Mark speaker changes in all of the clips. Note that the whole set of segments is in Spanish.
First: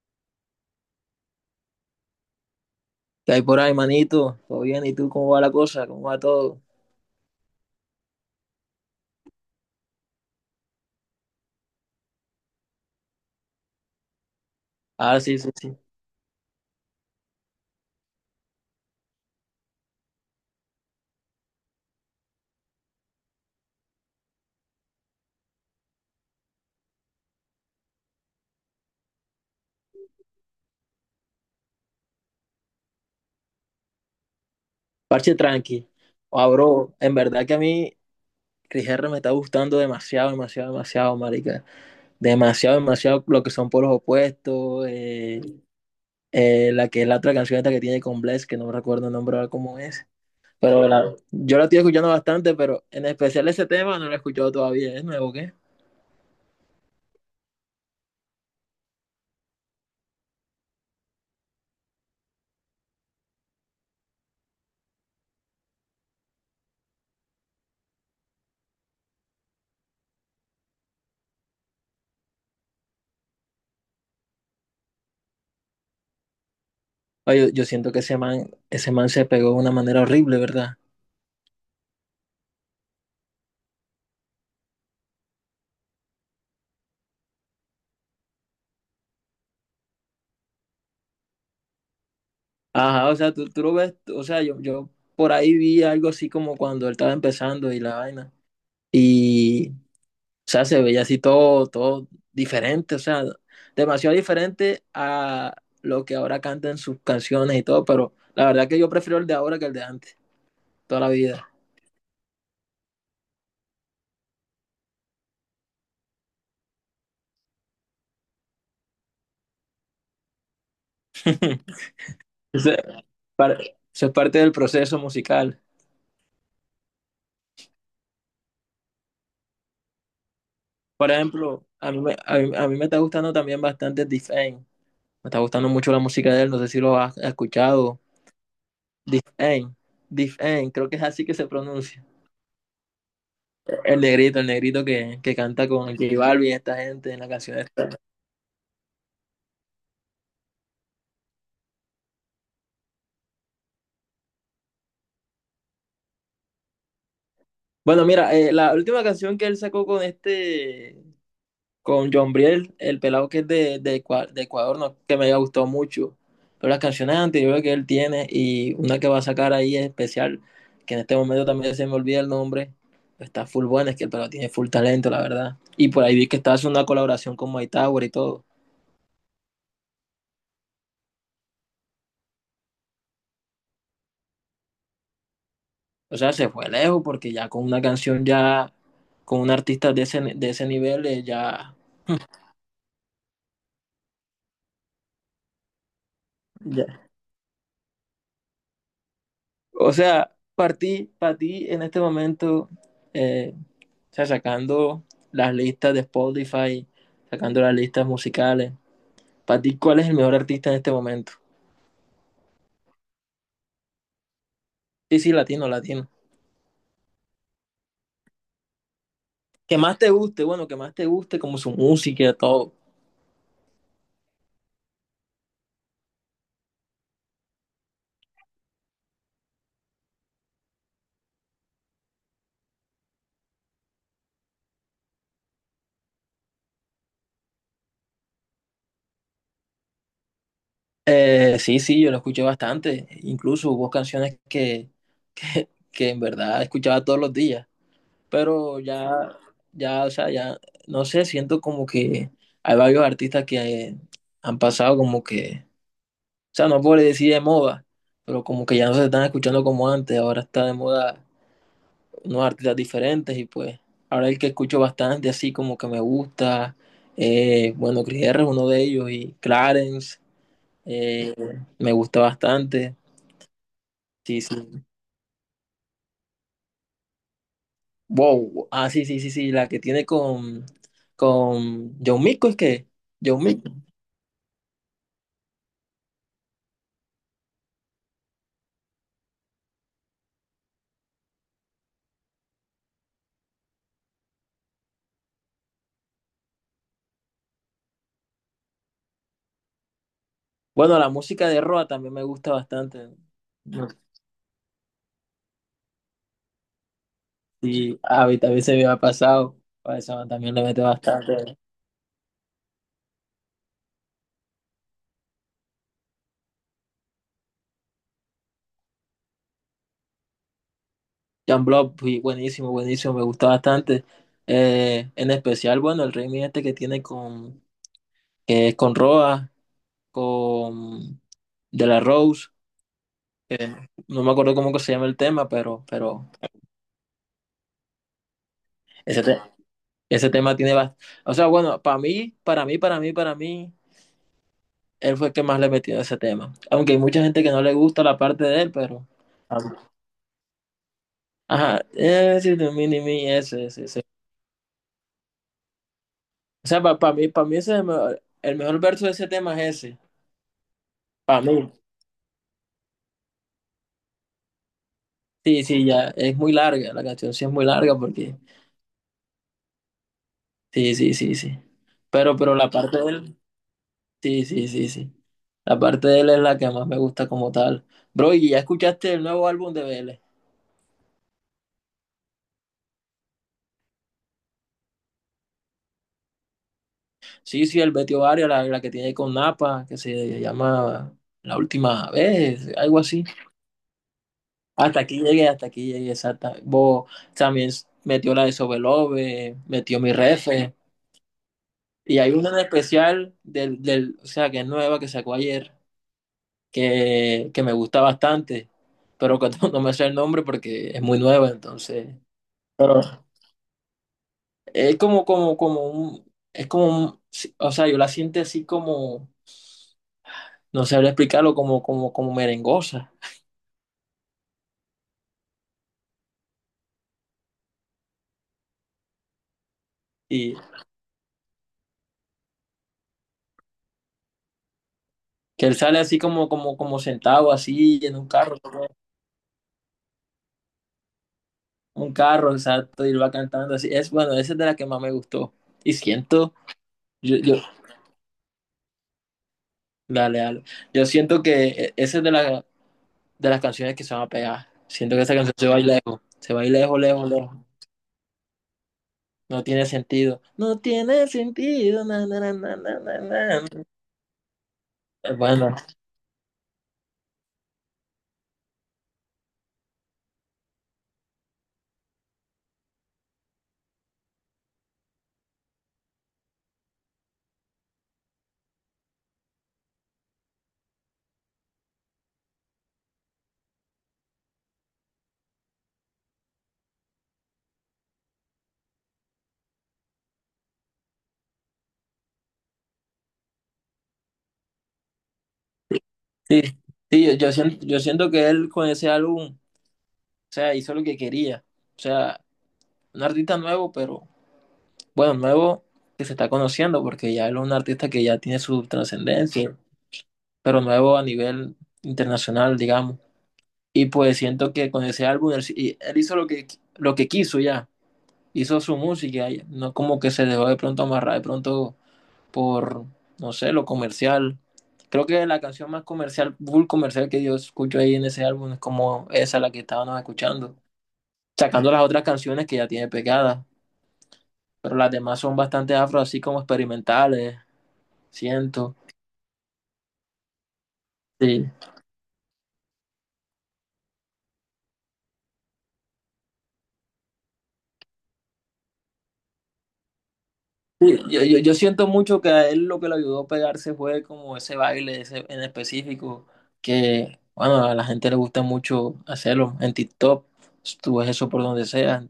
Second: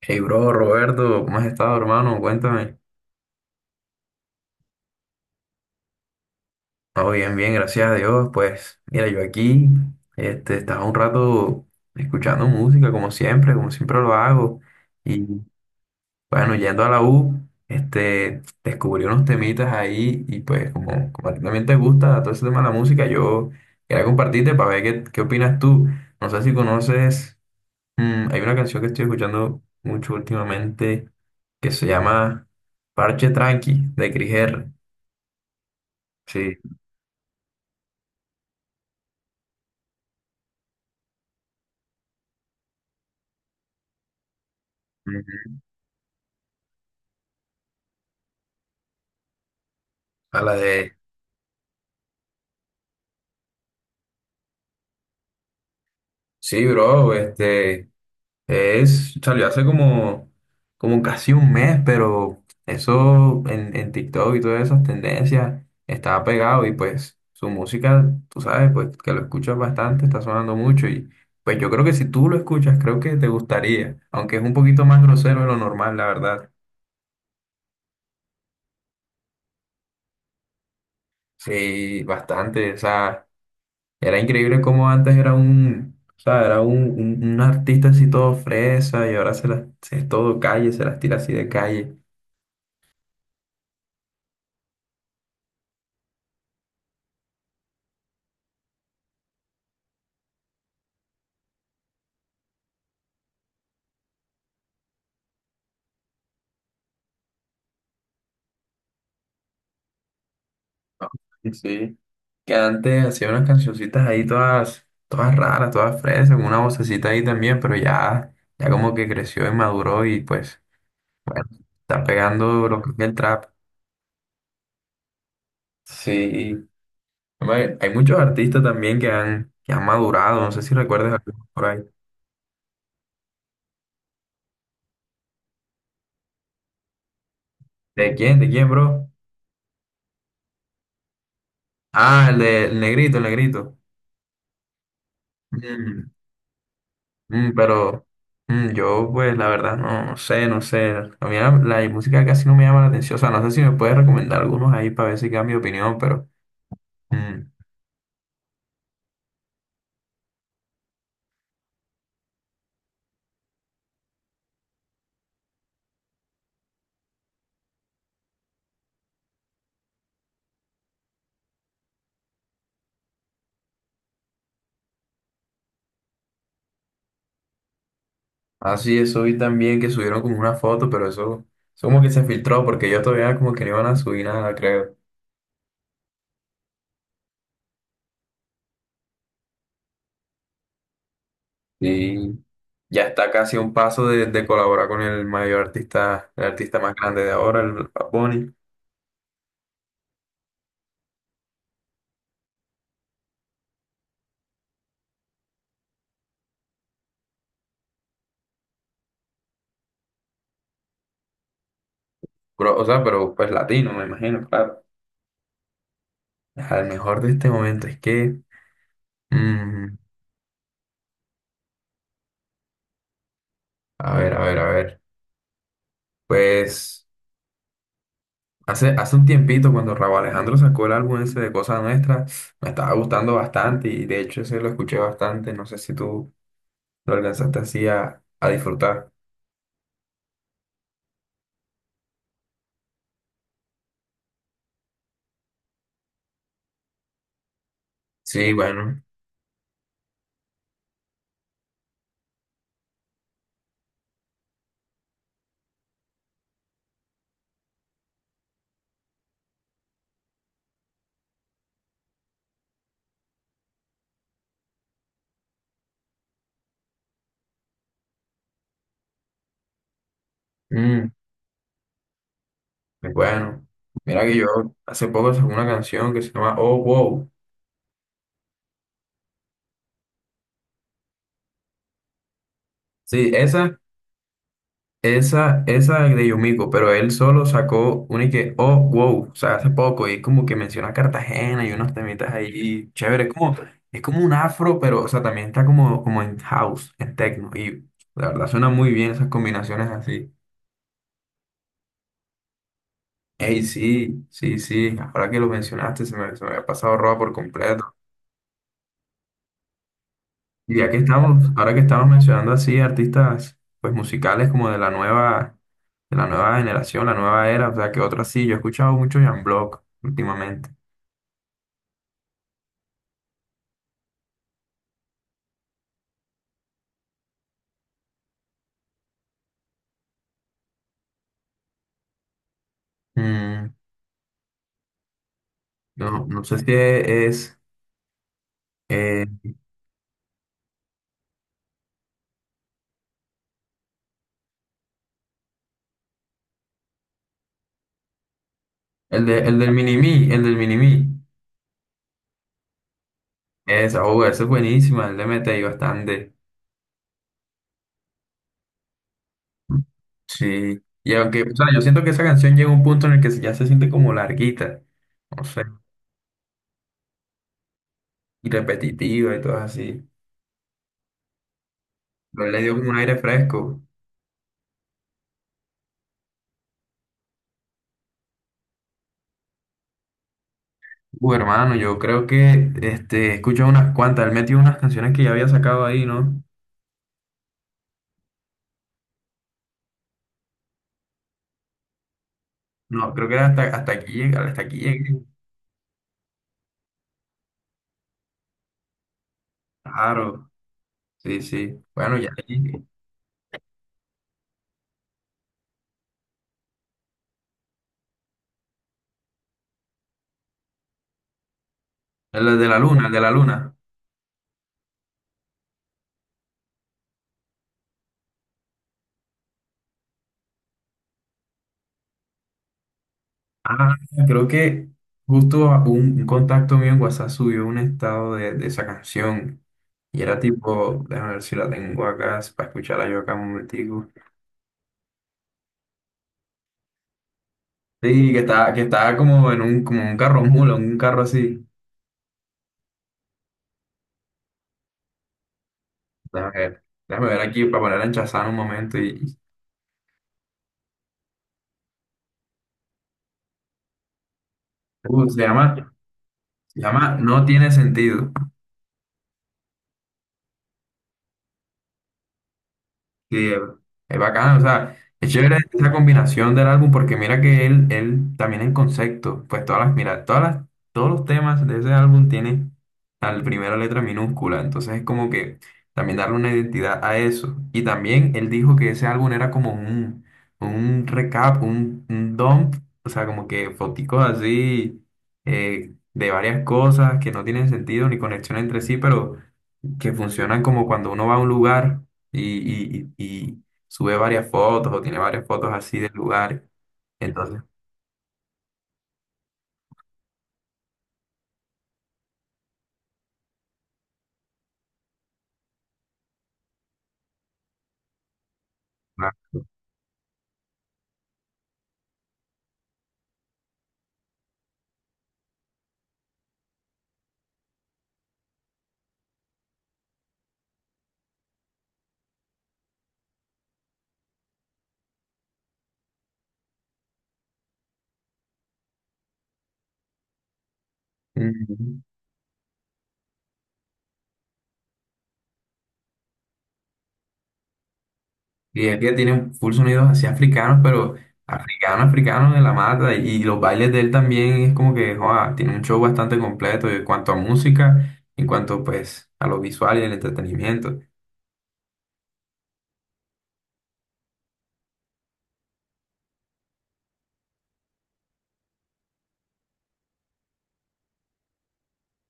Speaker 1: Hey, bro, Roberto, ¿cómo has estado, hermano? Cuéntame.
Speaker 2: ¿Qué hay por ahí, manito? ¿Todo bien? ¿Y tú cómo va la cosa? ¿Cómo va todo?
Speaker 1: Oh, bien, bien, gracias a Dios. Pues, mira, yo aquí, estaba un rato escuchando música, como siempre lo hago.
Speaker 2: Ah,
Speaker 1: Y
Speaker 2: sí, sí, sí.
Speaker 1: bueno, yendo a la U, descubrí unos temitas ahí y pues, como a ti también te gusta todo ese tema de la música, yo quería compartirte para ver qué opinas tú. No sé si conoces, hay una canción que estoy escuchando mucho últimamente que se llama Parche Tranqui, de Cris R.
Speaker 2: Parche tranqui. Ah,
Speaker 1: Sí,
Speaker 2: bro, en verdad que a mí Chris R me está gustando demasiado, demasiado, demasiado, marica. Demasiado, demasiado lo que son polos opuestos. eh,
Speaker 1: ujú.
Speaker 2: eh, la que es la otra canción esta que tiene con Bless, que no me recuerdo el nombre ahora cómo es.
Speaker 1: A la
Speaker 2: Pero
Speaker 1: de...
Speaker 2: yo la estoy escuchando bastante, pero en especial ese tema no lo he escuchado todavía. ¿Es nuevo, qué?
Speaker 1: Sí, bro, es, salió hace como, como casi un mes, pero eso en TikTok y todas esas tendencias estaba pegado y pues su música, tú sabes, pues que lo escuchas bastante, está sonando mucho y pues yo creo que si tú lo escuchas, creo que te gustaría, aunque es un poquito más grosero de lo normal, la verdad.
Speaker 2: Ay, yo siento que ese man se pegó de una manera horrible, ¿verdad?
Speaker 1: Sí, bastante, o sea... Era increíble cómo antes era un, o sea, era un artista así todo fresa y ahora se las, se es todo calle, se las tira así de calle.
Speaker 2: Ajá, o sea, tú lo ves, o sea, yo por ahí vi algo así como cuando él estaba empezando y la vaina. Y, o sea, se veía así todo, todo diferente, o sea, demasiado diferente a lo que ahora cantan sus canciones y todo, pero la verdad que yo prefiero el de ahora que el de antes, toda la vida.
Speaker 1: Sí, sí. Que antes hacía unas cancioncitas ahí todas, todas raras, todas fresas, con una vocecita ahí también, pero ya, ya como que creció y maduró y pues, bueno, está pegando
Speaker 2: Eso es
Speaker 1: lo que es el trap.
Speaker 2: par- parte del proceso musical.
Speaker 1: Sí. Hombre, hay muchos artistas también que han madurado, no sé si
Speaker 2: Por
Speaker 1: recuerdas alguno por
Speaker 2: ejemplo,
Speaker 1: ahí.
Speaker 2: a mí me está gustando también bastante Defane. Me está gustando mucho la música de él, no sé si lo has escuchado.
Speaker 1: ¿De quién? ¿De quién, bro?
Speaker 2: Dif'en, Dif'en, creo que es así que se pronuncia.
Speaker 1: Ah, el de el negrito, el negrito.
Speaker 2: El negrito que canta con
Speaker 1: Mm.
Speaker 2: J Balvin, y esta gente en la
Speaker 1: Mm,
Speaker 2: canción esta.
Speaker 1: pero yo, pues, la verdad, no sé, no sé. A mí la música casi no me llama la atención. O sea, no sé si me puedes recomendar algunos ahí para ver si cambio de opinión, pero... mm.
Speaker 2: Bueno, mira, la última canción que él sacó con con John Briel, el pelado que es de Ecuador, no, que me gustó mucho. Pero las canciones anteriores que él tiene y una que va a sacar ahí es especial, que en este momento también se me olvida el nombre, está full buena, es que el pelado tiene full talento, la verdad. Y por ahí vi que estaba haciendo una colaboración con Mike Tower y todo.
Speaker 1: Ah, sí, eso vi también que subieron como una foto, pero eso como que se filtró porque yo todavía como que no iban a subir nada, creo.
Speaker 2: O sea, se fue lejos porque ya con una canción ya, con un artista de ese nivel, ya,
Speaker 1: Y ya está casi a un paso de colaborar con el mayor artista, el artista
Speaker 2: ya.
Speaker 1: más grande de ahora, el Bad Bunny.
Speaker 2: O sea, para ti en este momento, o sea, sacando las listas de Spotify, sacando las listas musicales, para ti, ¿cuál es el mejor artista en este momento?
Speaker 1: Pero, o sea, pero pues latino, me imagino, claro.
Speaker 2: Sí, sí, latino, latino.
Speaker 1: Al mejor de este momento es que...
Speaker 2: Que
Speaker 1: mm,
Speaker 2: más te guste, bueno, que más te guste como su música, todo.
Speaker 1: a ver, a ver, a ver. Pues hace un tiempito cuando Rauw Alejandro sacó el álbum ese de Cosas Nuestras, me estaba gustando bastante y de hecho ese lo escuché bastante, no sé si tú lo alcanzaste así a disfrutar.
Speaker 2: Sí, sí, yo lo escuché bastante. Incluso hubo canciones que en verdad escuchaba todos los días.
Speaker 1: Sí,
Speaker 2: Pero
Speaker 1: bueno,
Speaker 2: ya, ya, o sea, ya, no sé, siento como que hay varios artistas que eh, han pasado como que, o sea, no puedo decir de moda, pero como que ya no se están escuchando como antes, ahora está de moda unos artistas diferentes y pues ahora el que escucho bastante así como que me gusta, bueno, Chris R es uno de ellos y Clarence
Speaker 1: mm,
Speaker 2: eh, me gusta bastante,
Speaker 1: pues bueno, mira que
Speaker 2: sí,
Speaker 1: yo
Speaker 2: sí.
Speaker 1: hace poco sacó una canción que se llama Oh Wow.
Speaker 2: Wow, ah, sí, sí, sí, sí, la que tiene con John Mico es que...
Speaker 1: Sí,
Speaker 2: John Mico.
Speaker 1: esa. Esa de Yumiko, pero él solo sacó una y que, oh, wow, o sea, hace poco, y como que menciona a Cartagena y unos temitas ahí, chévere, es como un afro, pero, o sea, también está como, como en house, en techno, y la verdad suena muy bien esas combinaciones así.
Speaker 2: Bueno, la música de Roa también me gusta bastante.
Speaker 1: Ey,
Speaker 2: No sé
Speaker 1: sí, sí, sí, ahora que lo mencionaste, se me había pasado roba por completo.
Speaker 2: si a mí también se me ha pasado. A esa también le
Speaker 1: Y
Speaker 2: mete
Speaker 1: ya que estamos,
Speaker 2: bastante.
Speaker 1: ahora que estamos mencionando así artistas, pues musicales como de la nueva generación, la nueva era, o sea, que otra sí. Yo he escuchado mucho Jan Block últimamente.
Speaker 2: Jan Block, pues, buenísimo, buenísimo, me gusta bastante. En especial, bueno, el remix este que tiene que es con Roa, con De La Rose.
Speaker 1: Mm,
Speaker 2: No me acuerdo cómo que se llama el tema,
Speaker 1: no,
Speaker 2: pero
Speaker 1: no sé si es
Speaker 2: ese,
Speaker 1: eh,
Speaker 2: te- ese tema tiene bastante. O sea, bueno, para mí, él fue el que más le metió a ese tema. Aunque hay mucha gente que no le gusta la parte de él, pero.
Speaker 1: el de, el del Minimi, el del Minimi.
Speaker 2: Ajá, ese si tú, mini, mi, ese ese eso.
Speaker 1: Esa, oh, esa es buenísima, él le mete ahí bastante.
Speaker 2: O sea, para mí ese es el mejor, verso de ese tema es ese.
Speaker 1: Sí, y aunque,
Speaker 2: Para
Speaker 1: o sea,
Speaker 2: mí.
Speaker 1: yo siento que esa canción llega a un punto en el que ya se siente como larguita, no sé,
Speaker 2: Sí, sí, ya. Es muy larga. La canción sí es muy larga porque.
Speaker 1: y repetitiva y todo así.
Speaker 2: Sí, sí, sí, sí. Pero,
Speaker 1: Pero él
Speaker 2: pero
Speaker 1: le
Speaker 2: la
Speaker 1: dio como un
Speaker 2: parte de
Speaker 1: aire
Speaker 2: él.
Speaker 1: fresco.
Speaker 2: Sí, sí, sí, sí. La parte de él es la que más me gusta como tal. Bro, ¿y ya escuchaste el nuevo álbum de Vélez?
Speaker 1: Hermano, yo creo que este, he escuchado unas cuantas, él metió unas canciones que ya había sacado ahí, ¿no?
Speaker 2: Sí, sí, el Betty Ovario, la que tiene con Napa, que se llama La Última Vez, algo
Speaker 1: No,
Speaker 2: así.
Speaker 1: creo que era hasta, hasta aquí llega, hasta aquí llegué.
Speaker 2: Hasta aquí llegué, exacta. Vos también metió la de Sobelobe, metió mi
Speaker 1: Claro,
Speaker 2: refe.
Speaker 1: sí, sí. Bueno,
Speaker 2: Y
Speaker 1: ya
Speaker 2: hay una en
Speaker 1: llegué.
Speaker 2: especial del, o sea, que es nueva, que sacó ayer, que me gusta bastante, pero que no, no me sé el nombre porque es muy nueva, entonces.
Speaker 1: El de la
Speaker 2: Pero
Speaker 1: luna, el de la luna.
Speaker 2: es como un, es como un, sí, o sea, yo la siento así como, no sabría explicarlo, como merengosa.
Speaker 1: Ah, creo que justo un contacto mío en WhatsApp subió un estado de esa canción. Y era
Speaker 2: Y
Speaker 1: tipo, déjame ver si la tengo acá, para escucharla yo acá un momentico.
Speaker 2: que él sale así como sentado así en un
Speaker 1: Sí,
Speaker 2: carro.
Speaker 1: que estaba como en un, como un carro mula, un carro así.
Speaker 2: Un carro, exacto, y él va cantando así. Es bueno, esa es de la que más me gustó. Y siento,
Speaker 1: Déjame
Speaker 2: yo,
Speaker 1: ver
Speaker 2: yo,
Speaker 1: aquí para ponerla en Shazam un momento. Y,
Speaker 2: dale, dale. Yo siento que esa es de la, de las canciones que se van a pegar. Siento que
Speaker 1: uh,
Speaker 2: esa
Speaker 1: se
Speaker 2: canción se va a ir
Speaker 1: llama,
Speaker 2: lejos, se va a ir
Speaker 1: se
Speaker 2: lejos,
Speaker 1: llama
Speaker 2: lejos,
Speaker 1: No
Speaker 2: lejos.
Speaker 1: tiene sentido.
Speaker 2: No tiene sentido. No tiene sentido. Na, na, na, na, na,
Speaker 1: Sí,
Speaker 2: na, na.
Speaker 1: es bacán, o sea, es chévere
Speaker 2: Bueno,
Speaker 1: esa combinación del álbum porque mira que él también en concepto, pues todas mira, todas las, todos los temas de ese álbum tienen la primera letra minúscula, entonces es como que también darle una identidad a eso. Y también él dijo que ese álbum era como un recap, un dump, o sea, como que foticos así de varias cosas que no tienen sentido ni conexión entre sí, pero que funcionan como cuando uno va a un lugar y, y sube varias fotos o tiene varias fotos así de lugares.
Speaker 2: sí, sí, yo, yo
Speaker 1: Entonces,
Speaker 2: siento, yo siento que él con ese álbum, o sea, hizo lo que quería. O sea, un artista nuevo, pero bueno, nuevo que se está conociendo, porque ya él es un artista que ya tiene su
Speaker 1: claro.
Speaker 2: trascendencia. Pero nuevo a nivel internacional, digamos. Y pues siento que con ese álbum él hizo lo que quiso ya, hizo su música, ya, no como que se dejó de pronto amarrar de pronto por, no sé, lo comercial. Creo que la canción más comercial, full comercial que yo escucho ahí en ese álbum es como esa la que estábamos escuchando, sacando
Speaker 1: Ujú.
Speaker 2: las otras canciones que ya tiene pegadas, pero las demás son bastante afro, así como experimentales,
Speaker 1: Y
Speaker 2: siento.
Speaker 1: es que tiene full sonidos así africanos, pero
Speaker 2: Sí.
Speaker 1: africanos, africanos de la mata. Y los bailes de él también es como que, joa, tiene un show bastante completo en cuanto a música, en cuanto pues a lo visual y el entretenimiento.
Speaker 2: Sí, yo siento mucho que a él lo que le ayudó a pegarse fue como ese baile ese en específico, que bueno, a la gente le gusta mucho hacerlo en TikTok, tú ves eso por donde sea.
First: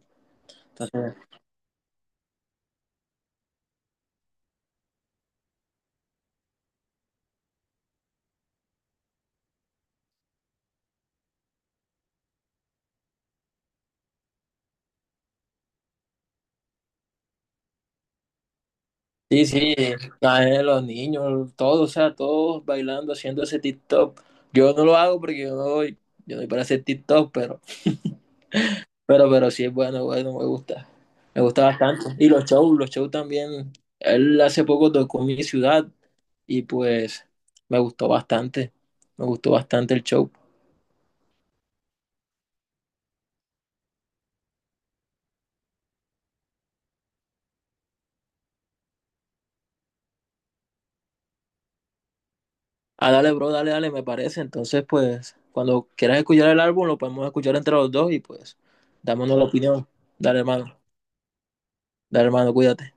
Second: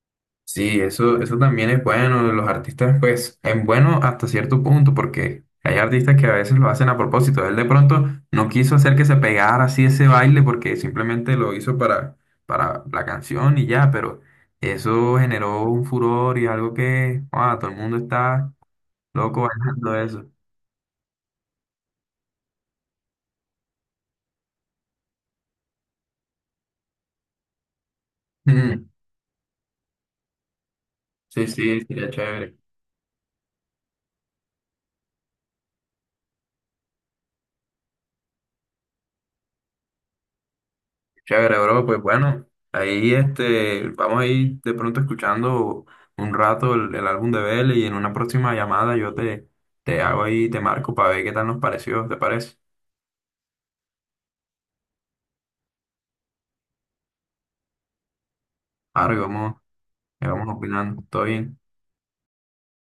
Speaker 1: Sí,
Speaker 2: Entonces,
Speaker 1: eso también es bueno. Los artistas, pues, es bueno hasta cierto punto, porque hay artistas que a veces lo hacen a propósito. Él de pronto no quiso hacer que se pegara así ese baile porque simplemente lo hizo para la canción y ya, pero eso generó un furor y algo que, wow, todo el mundo está loco
Speaker 2: sí, sí,
Speaker 1: bailando eso.
Speaker 2: a él, los niños, todos, o sea, todos bailando, haciendo ese TikTok. Yo no lo hago porque yo no doy para hacer TikTok, pero,
Speaker 1: Mm,
Speaker 2: pero, pero sí es bueno, bueno, me
Speaker 1: sí,
Speaker 2: gusta
Speaker 1: sí,
Speaker 2: bastante.
Speaker 1: sería
Speaker 2: Y los
Speaker 1: chévere.
Speaker 2: shows, los shows también, él hace poco tocó en mi ciudad y pues me gustó bastante, me gustó bastante el show.
Speaker 1: Chévere, bro, pues bueno, ahí este, vamos a ir de pronto escuchando un rato el álbum de Belle y en una próxima llamada yo te hago ahí, te marco para ver qué tal nos pareció, ¿te parece?
Speaker 2: Ah, dale, bro, dale, dale, me parece. Entonces, pues, cuando quieras escuchar el álbum, lo podemos escuchar entre los dos y pues,
Speaker 1: Ahora
Speaker 2: dámonos la
Speaker 1: vamos,
Speaker 2: opinión. Dale,
Speaker 1: vamos
Speaker 2: hermano,
Speaker 1: opinando, todo bien.
Speaker 2: dale, hermano, cuídate.